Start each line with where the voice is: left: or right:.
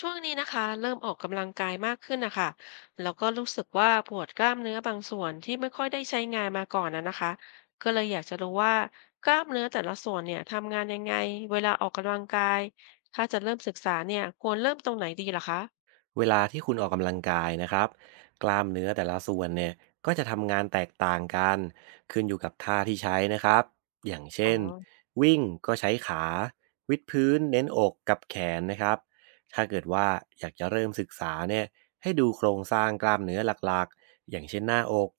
left: ช่วงนี้นะคะเริ่มออกกำลังกายมากขึ้นนะคะแล้วก็รู้สึกว่าปวดกล้ามเนื้อบางส่วนที่ไม่ค่อยได้ใช้งานมาก่อนนะคะก็เลยอยากจะรู้ว่ากล้ามเนื้อแต่ละส่วนเนี่ยทำงานยังไงเวลาออกกำลังกายถ้าจะเริ่มศึกษาเนี่ยควรเริ่มตรงไหนดีล่ะคะ
right: เวลาที่คุณออกกำลังกายนะครับกล้ามเนื้อแต่ละส่วนเนี่ยก็จะทำงานแตกต่างกันขึ้นอยู่กับท่าที่ใช้นะครับอย่าง
left: อ๋
right: เช่
left: อ
right: นวิ่งก็ใช้ขาวิดพื้นเน้นอกกับแขนนะครับถ้าเกิดว่าอยากจะเริ่มศึกษาเนี่ยให้ดูโครงสร้างกล้ามเนื้อหลักๆอย่างเช่นหน้าอก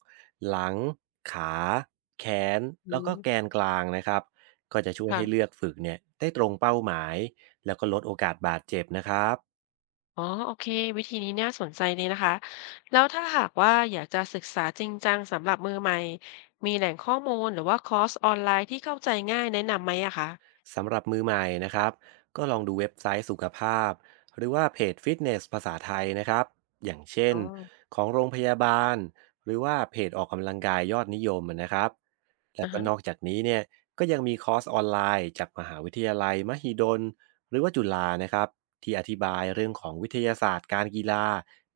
right: หลังขาแขน
left: อื
right: แล้วก็
left: ม
right: แกนกลางนะครับก็จะช่วยให้เลื
left: ค่ะ
right: อกฝึกเนี่ยได้ตรงเป้าหมายแล้วก็ลดโอกาสบาดเจ็บนะครับ
left: อ๋อโอเควิธีนี้น่าสนใจเลยนะคะแล้วถ้าหากว่าอยากจะศึกษาจริงจังสำหรับมือใหม่มีแหล่งข้อมูลหรือว่าคอร์สออนไลน์ที่เข้าใจง่ายแนะนำไหมอะคะ
right: สำหรับมือใหม่นะครับก็ลองดูเว็บไซต์สุขภาพหรือว่าเพจฟิตเนสภาษาไทยนะครับอย่างเช่
left: อ๋
right: น
left: อ
right: ของโรงพยาบาลหรือว่าเพจออกกำลังกายยอดนิยมนะครับแล้ว
left: อ่า
right: ก็
left: ฮะ
right: นอกจากนี้เนี่ยก็ยังมีคอร์สออนไลน์จากมหาวิทยาลัยมหิดลหรือว่าจุฬานะครับที่อธิบายเรื่องของวิทยาศาสตร์การกีฬา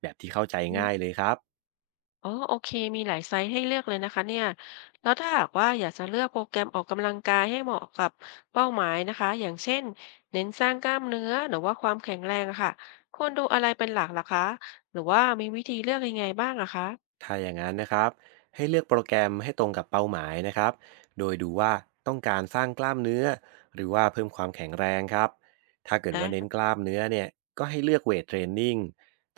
right: แบบที่เข้าใจง่ายเลยครับ
left: อ๋อโอเคมีหลายไซส์ให้เลือกเลยนะคะเนี่ยแล้วถ้าหากว่าอยากจะเลือกโปรแกรมออกกำลังกายให้เหมาะกับเป้าหมายนะคะอย่างเช่นเน้นสร้างกล้ามเนื้อหรือว่าความแข็งแรงอะค่ะควรดูอะไรเป็นหลักล่ะคะหรือว่ามีวิธีเลือกยังไงบ้างอะคะ
right: ถ้าอย่างนั้นนะครับให้เลือกโปรแกรมให้ตรงกับเป้าหมายนะครับโดยดูว่าต้องการสร้างกล้ามเนื้อหรือว่าเพิ่มความแข็งแรงครับถ้าเกิด
left: น
right: ว่าเน้น
left: ะ
right: กล้ามเนื้อเนี่ยก็ให้เลือกเวทเทรนนิ่ง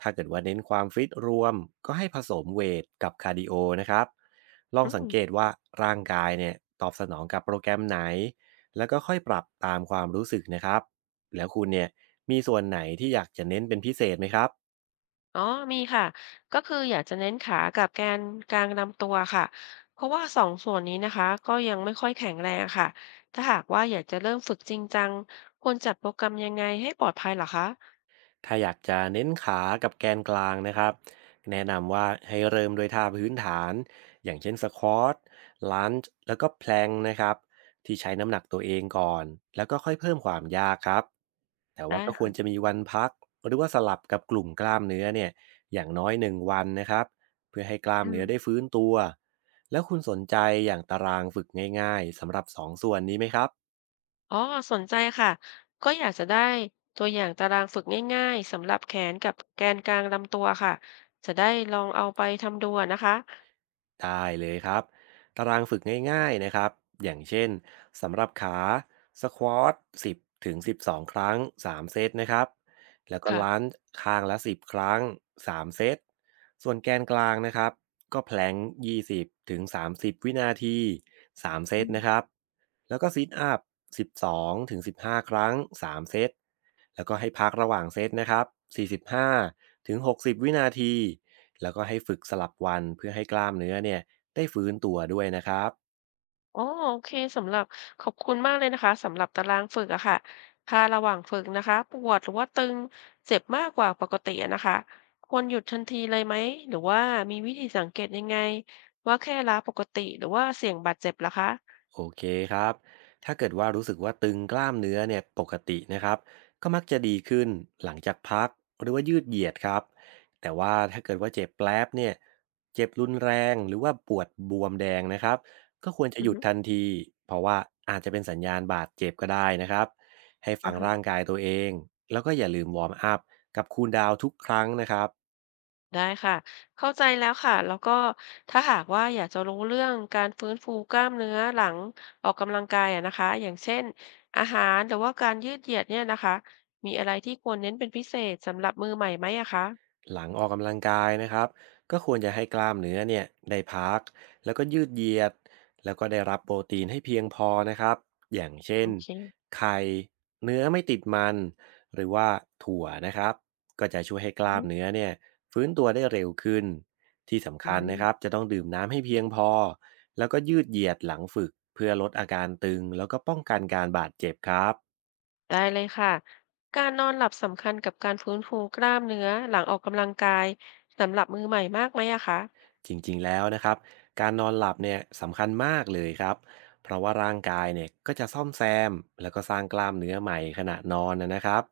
right: ถ้าเกิดว่าเน้นความฟิตรวมก็ให้ผสมเวทกับคาร์ดิโอนะครับลอง
left: อื
right: สัง
left: ม
right: เกตว่าร่างกายเนี่ยตอบสนองกับโปรแกรมไหนแล้วก็ค่อยปรับตามความรู้สึกนะครับแล้วคุณเนี่ยมีส่วนไหนที่อยากจะเน้นเป็นพิเศษไหมครับ
left: อ๋อมีค่ะก็คืออยากจะเน้นขากับแกนกลางลำตัวค่ะเพราะว่าสองส่วนนี้นะคะก็ยังไม่ค่อยแข็งแรงอะค่ะถ้าหากว่าอยากจะเริ่มฝึกจริงจังควรจัดโปรแกรมยังไงให้ปลอดภัยเหรอคะ
right: ถ้าอยากจะเน้นขากับแกนกลางนะครับแนะนำว่าให้เริ่มด้วยท่าพื้นฐานอย่างเช่นสควอตลันจ์แล้วก็แพลงนะครับที่ใช้น้ำหนักตัวเองก่อนแล้วก็ค่อยเพิ่มความยากครับแต่ว่า
left: ได้
right: ก็ควรจะ
left: ค่ะ
right: มีวันพักหรือว่าสลับกับกลุ่มกล้ามเนื้อเนี่ยอย่างน้อยหนึ่งวันนะครับเพื่อให้กล้าม
left: อื
right: เนื้อ
left: ม
right: ได้ฟื้นตัวแล้วคุณสนใจอย่างตารางฝึกง่ายๆสำหรับสองส่วนนี้ไหมครับ
left: อ๋อสนใจค่ะก็อยากจะได้ตัวอย่างตารางฝึกง่ายๆสำหรับแขนกับแกนกลางลำตัวค่ะจะได้ลองเอาไปทำดูอะนะคะ
right: ได้เลยครับตารางฝึกง่ายๆนะครับอย่างเช่นสำหรับขาสควอต10ถึง12ครั้ง3เซตนะครับแล้วก็
left: ค่ะ
right: ล้านจ์ข้างละ10ครั้ง3เซตส่วนแกนกลางนะครับก็แพลงก์20ถึง30วินาที3เซ
left: อื
right: ต
left: ม
right: นะครับแล้วก็ซิทอัพ12ถึง15ครั้ง3เซตแล้วก็ให้พักระหว่างเซตนะครับ45 ถึง 60 วินาที แล้วก็ให้ฝึกสลับวันเพื่อให้กล้ามเนื้อเนี่ยได้ฟื้นตัวด้วยนะครับ
left: อ๋อโอเคสำหรับขอบคุณมากเลยนะคะสำหรับตารางฝึกอะค่ะถ้าระหว่างฝึกนะคะปวดหรือว่าตึงเจ็บมากกว่าปกติอะนะคะควรหยุดทันทีเลยไหมหรือว่ามีวิธีสังเกตยังไงว่าแค่ล้าปกติหรือว่าเสี่ยงบาดเจ็บล่ะคะ
right: โอเคครับถ้าเกิดว่ารู้สึกว่าตึงกล้ามเนื้อเนี่ยปกตินะครับก็มักจะดีขึ้นหลังจากพักหรือว่ายืดเหยียดครับแต่ว่าถ้าเกิดว่าเจ็บแปลบเนี่ยเจ็บรุนแรงหรือว่าปวดบวมแดงนะครับก็ควรจะ
left: อื
right: ห
left: อ
right: ยุด
left: ฮึ
right: ทันทีเพราะว่าอาจจะเป็นสัญญาณบาดเจ็บก็ได้นะครับให้ฟั
left: อ่า
right: ง
left: ฮะ
right: ร่างกายตัวเองแล้วก็อย่าลืมวอร์มอัพกับคูลดาวน์ทุกครั้งนะครับ
left: ได้ค่ะเข้าใจแล้วค่ะแล้วก็ถ้าหากว่าอยากจะรู้เรื่องการฟื้นฟูกล้ามเนื้อหลังออกกำลังกายอะนะคะอย่างเช่นอาหารหรือว่าการยืดเหยียดเนี่ยนะคะมีอะไรที่ควรเน้นเป็นพิเศษสำหรับมือใหม่ไหมอะคะ
right: หลังออกกำลังกายนะครับก็ควรจะให้กล้ามเนื้อเนี่ยได้พักแล้วก็ยืดเหยียดแล้วก็ได้รับโปรตีนให้เพียงพอนะครับอย่างเช่น
left: โอเค
right: ไข่เนื้อไม่ติดมันหรือว่าถั่วนะครับก็จะช่วยให้ก
left: อื
right: ล้าม
left: ม
right: เนื้อเนี่ยฟื้นตัวได้เร็วขึ้นที่สำ
left: อื
right: คัญนะค
left: ม
right: รับจะต้องดื่มน้ำให้เพียงพอแล้วก็ยืดเหยียดหลังฝึกเพื่อลดอาการตึงแล้วก็ป้องกันการบาดเจ็บครับ
left: ได้เลยค่ะการนอนหลับสำคัญกับการฟื้นฟูกล้ามเนื้อหลังออกกำลังกายสำหรับมือใหม่มากไหมอะคะ
right: จริงๆแล้วนะครับการนอนหลับเนี่ยสำคัญมากเลยครับเพราะว่าร่างกายเนี่ยก็จะซ่อมแซมแล้วก็สร้างกล้ามเนื้อใหม่ขณะนอนนะครับ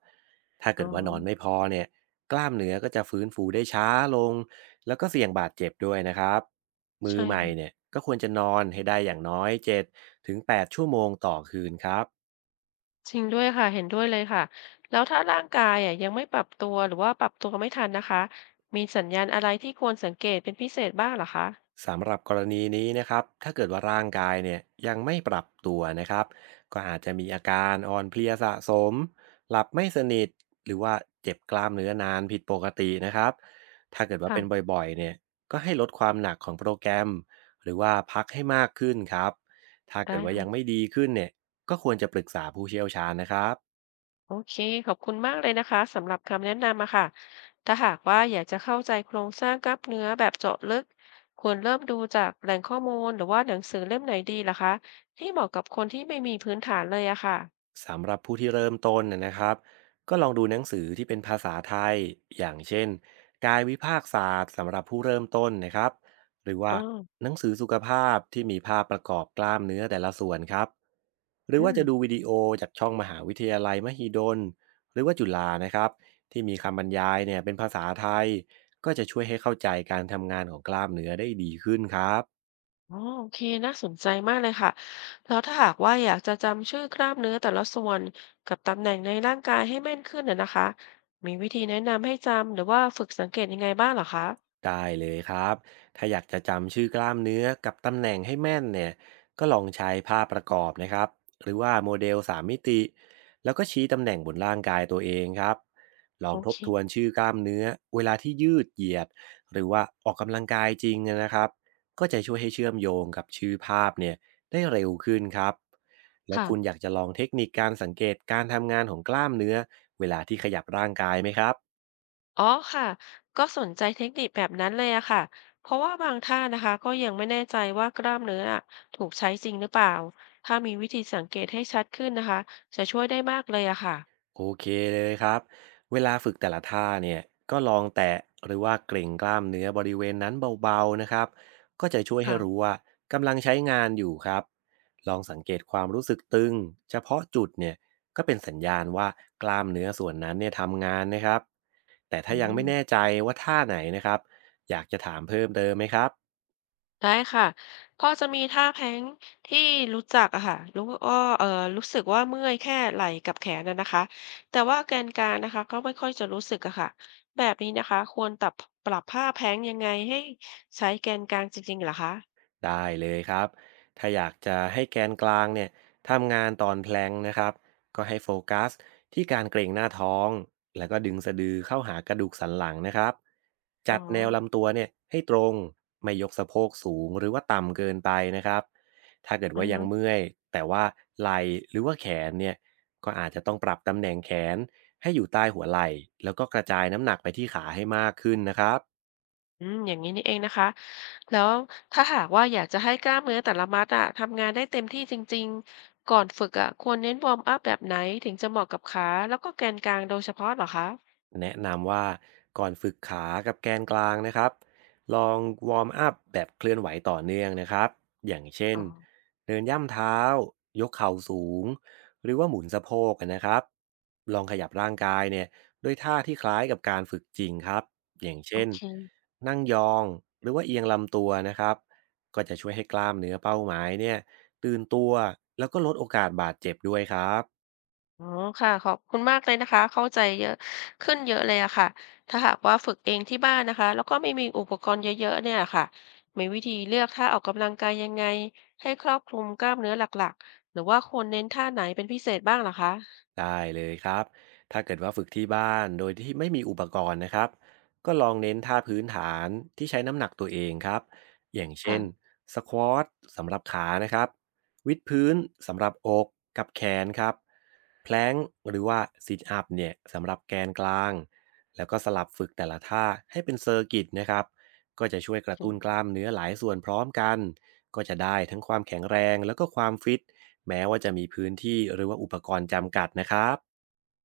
right: ถ้าเกิ
left: อ๋อ
right: ดว่านอนไม่พอเนี่ยกล้ามเนื้อก็จะฟื้นฟูได้ช้าลงแล้วก็เสี่ยงบาดเจ็บด้วยนะครับมือ
left: ใช่
right: ใหม่เนี่ยก็ควรจะนอนให้ได้อย่างน้อย7ถึง8ชั่วโมงต่อคืนครับ
left: จริงด้วยค่ะเห็นด้วยเลยค่ะแล้วถ้าร่างกายอะยังไม่ปรับตัวหรือว่าปรับตัวไม่ทันนะคะมีสัญญาณอะไรที่ควรสังเกตเป็นพิเศษบ้างเหรอคะ
right: สำหรับกรณีนี้นะครับถ้าเกิดว่าร่างกายเนี่ยยังไม่ปรับตัวนะครับก็อาจจะมีอาการอ่อนเพลียสะสม หลับไม่สนิทหรือว่าเจ็บกล้ามเนื้อนานผิดปกตินะครับถ้าเกิดว่าเป็น
left: ค่ะ
right: บ่อยๆเนี่ยก็ให้ลดความหนักของโปรแกรม หรือว่าพักให้มากขึ้นครับถ้าเกิ
left: ได้
right: ดว่ายังไม่
left: ค่ะ
right: ดีขึ้นเนี่ยก็ควรจะปรึกษาผู้เชี่ยวชาญนะครับ
left: โอเคขอบคุณมากเลยนะคะสำหรับคำแนะนำอะค่ะถ้าหากว่าอยากจะเข้าใจโครงสร้างกล้ามเนื้อแบบเจาะลึกควรเริ่มดูจากแหล่งข้อมูลหรือว่าหนังสือเล่มไหนดีเหรอคะที่เหมาะกับคนที่ไม่มีพื้นฐานเลยอะค่ะ
right: สำหรับผู้ที่เริ่มต้นนะครับก็ลองดูหนังสือที่เป็นภาษาไทยอย่างเช่นกายวิภาคศาสตร์สำหรับผู้เริ่มต้นนะครับหรือว่า
left: อ๋อ
right: หนังสือสุขภาพที่มีภาพประกอบกล้ามเนื้อแต่ละส่วนครับหรือ
left: อื
right: ว่า
left: ม
right: จะดูวิดีโอจากช่องมหาวิทยาลัยมหิดลหรือว่าจุฬานะครับที่มีคำบรรยายเนี่ยเป็นภาษาไทยก็จะช่วยให้เข้าใจการทำงานของกล้ามเนื้อได้ดีขึ้นครับ
left: อ๋อโอเค น่าสนใจมากเลยค่ะแล้วถ้าหากว่าอยากจะจำชื่อกล้ามเนื้อแต่ละส่วนกับตำแหน่งในร่างกายให้แม่นขึ้นน่ะนะคะมีวิธีแนะนำให้จำหรือว่าฝึกสังเกตยังไงบ้างเหรอคะ
right: ได้เลยครับถ้าอยากจะจำชื่อกล้ามเนื้อกับตำแหน่งให้แม่นเนี่ยก็ลองใช้ภาพประกอบนะครับหรือว่าโมเดล3มมิติ แล้วก็ชี้ตำแหน่งบนร่างกายตัวเองครับลอง
left: โอ
right: ท
left: เค
right: บทวนชื่อกล้ามเนื้อเวลาที่ยืดเหยียดหรือว่าออกกำลังกายจริงนะครับก็จะช่วยให้เชื่อมโยงกับชื่อภาพเนี่ยได้เร็วขึ้นครับแล้ว
left: ค่ะ
right: คุณอยากจะลองเทคนิคการสังเกตการทำงานของกล้ามเนื้อเวลาที่ขยับร่างกายไหมครับ
left: อ๋อค่ะก็สนใจเทคนิคแบบนั้นเลยอะค่ะเพราะว่าบางท่านะคะก็ยังไม่แน่ใจว่ากล้ามเนื้ออะถูกใช้จริงหรือเปล่าถ้ามีวิธีสังเกตให้ชัดขึ้นนะคะจะช่วยได้มากเลยอะค่ะ
right: โอเคเลยครับเวลาฝึกแต่ละท่าเนี่ยก็ลองแตะหรือว่าเกร็งกล้ามเนื้อบริเวณนั้นเบาๆนะครับก็จะช่วยให้รู้
left: ค่ะ
right: ว่ากำลังใช้งานอยู่ครับลองสังเกตความรู้สึกตึงเฉพาะจุดเนี่ยก็เป็นสัญญาณว่ากล้ามเนื้อส่วนนั้นเนี่ยทำงานนะครับแต่ถ้า
left: อื
right: ยังไม่
left: ม
right: แน่ใจว่าท่าไหนนะครับอยากจะถามเพิ่มเติมไหมครับ
left: ได้ค่ะก็จะมีท่าแพ้งที่รู้จักอะค่ะรู้ว่าเออรู้สึกว่าเมื่อยแค่ไหล่กับแขนนะคะแต่ว่าแกนกลางนะคะก็ไม่ค่อยจะรู้สึกอะค่ะแบบนี้นะคะควรปรับท่าแพ้งยังไงให้ใช้แกนกลางจริงๆเหรอคะ
right: ได้เลยครับ ถ้าอยากจะให้แกนกลางเนี่ยทำงานตอนแพลงก์นะครับก็ให้โฟกัสที่การเกร็งหน้าท้องแล้วก็ดึงสะดือเข้าหากระดูกสันหลังนะครับ
left: อ๋
right: จั
left: อ
right: ดแนวลำตัวเนี่ยให้ตรง ไม่ยกสะโพกสูงหรือว่าต่ำเกินไปนะครับถ้าเกิด
left: อื
right: ว่า
left: อ
right: ยัง
left: ฮะ
right: เมื่อยแต่ว่าไหล่หรือว่าแขนเนี่ยก็อาจจะต้องปรับตำแหน่งแขนให้อยู่ใต้หัวไหล่แล้วก็กระจายน้ำหนักไปที่ขาให้มากขึ้นนะครับ
left: อืมอย่างนี้นี่เองนะคะแล้วถ้าหากว่าอยากจะให้กล้ามเนื้อแต่ละมัดอะทำงานได้เต็มที่จริงๆก่อนฝึกอะควรเน้นวอร์มอัพแบบไหนถึงจะเหมาะกับขาแล้วก็แกนกลางโดยเฉพาะเหรอคะ
right: แนะนำว่าก่อนฝึกขากับแกนกลางนะครับลองวอร์มอัพแบบเคลื่อนไหวต่อเนื่องนะครับอย่างเช่น
left: อ๋อ
right: เดินย่ำเท้ายกเข่าสูงหรือว่าหมุนสะโพกนะครับลองขยับร่างกายเนี่ยด้วยท่าที่คล้ายกับการฝึกจริงครับอย่าง
left: โอ
right: เช่น
left: เค
right: นั่งยองหรือว่าเอียงลำตัวนะครับก็จะช่วยให้กล้ามเนื้อเป้าหมายเนี่ยตื่นตัวแล้วก็ลดโอกาสบาดเจ็บด้วยครับ
left: อ๋อค่ะขอบคุณมากเลยนะคะเข้าใจเยอะขึ้นเยอะเลยอะค่ะถ้าหากว่าฝึกเองที่บ้านนะคะแล้วก็ไม่มีอุปกรณ์เยอะๆเนี่ยค่ะมีวิธีเลือกท่าออกกำลังกายยังไงให้ครอบคลุมกล้ามเนื้อหลักๆหรือว่าควรเน้นท่าไหนเป็นพิเศษบ้างเหรอคะ
right: ได้เลยครับ ถ้าเกิดว่าฝึกที่บ้านโดยที่ไม่มีอุปกรณ์นะครับ ก็ลองเน้นท่าพื้นฐานที่ใช้น้ำหนักตัวเองครับ อย่างเช่น
left: ค่ะ
right: สควอตสำหรับขานะครับวิดพื้นสำหรับอกกับแขนครับแพลงหรือว่าซิทอัพเนี่ยสำหรับแกนกลาง แล้วก็สลับฝึกแต่ละท่าให้เป็นเซอร์กิตนะครับ ก็จะช่วยกระ
left: อื
right: ตุ้นก
left: ม
right: ล้ามเนื้อหลายส่วนพร้อมกันก็จะได้ทั้งความแข็งแรงแล้วก็ความฟิตแม้ว่าจะมีพื้นที่หรือว่าอุปกรณ์จำกัดนะครับ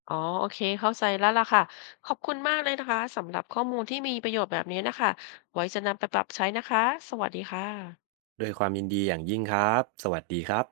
left: อ๋อโอเคเข้าใจแล้วล่ะค่ะขอบคุณมากเลยนะคะสำหรับข้อมูลที่มีประโยชน์แบบนี้นะคะไว้จะนำไปปรับใช้นะคะสวัสดีค่ะ
right: ด้วยความยินดีอย่างยิ่งครับสวัสดีครับ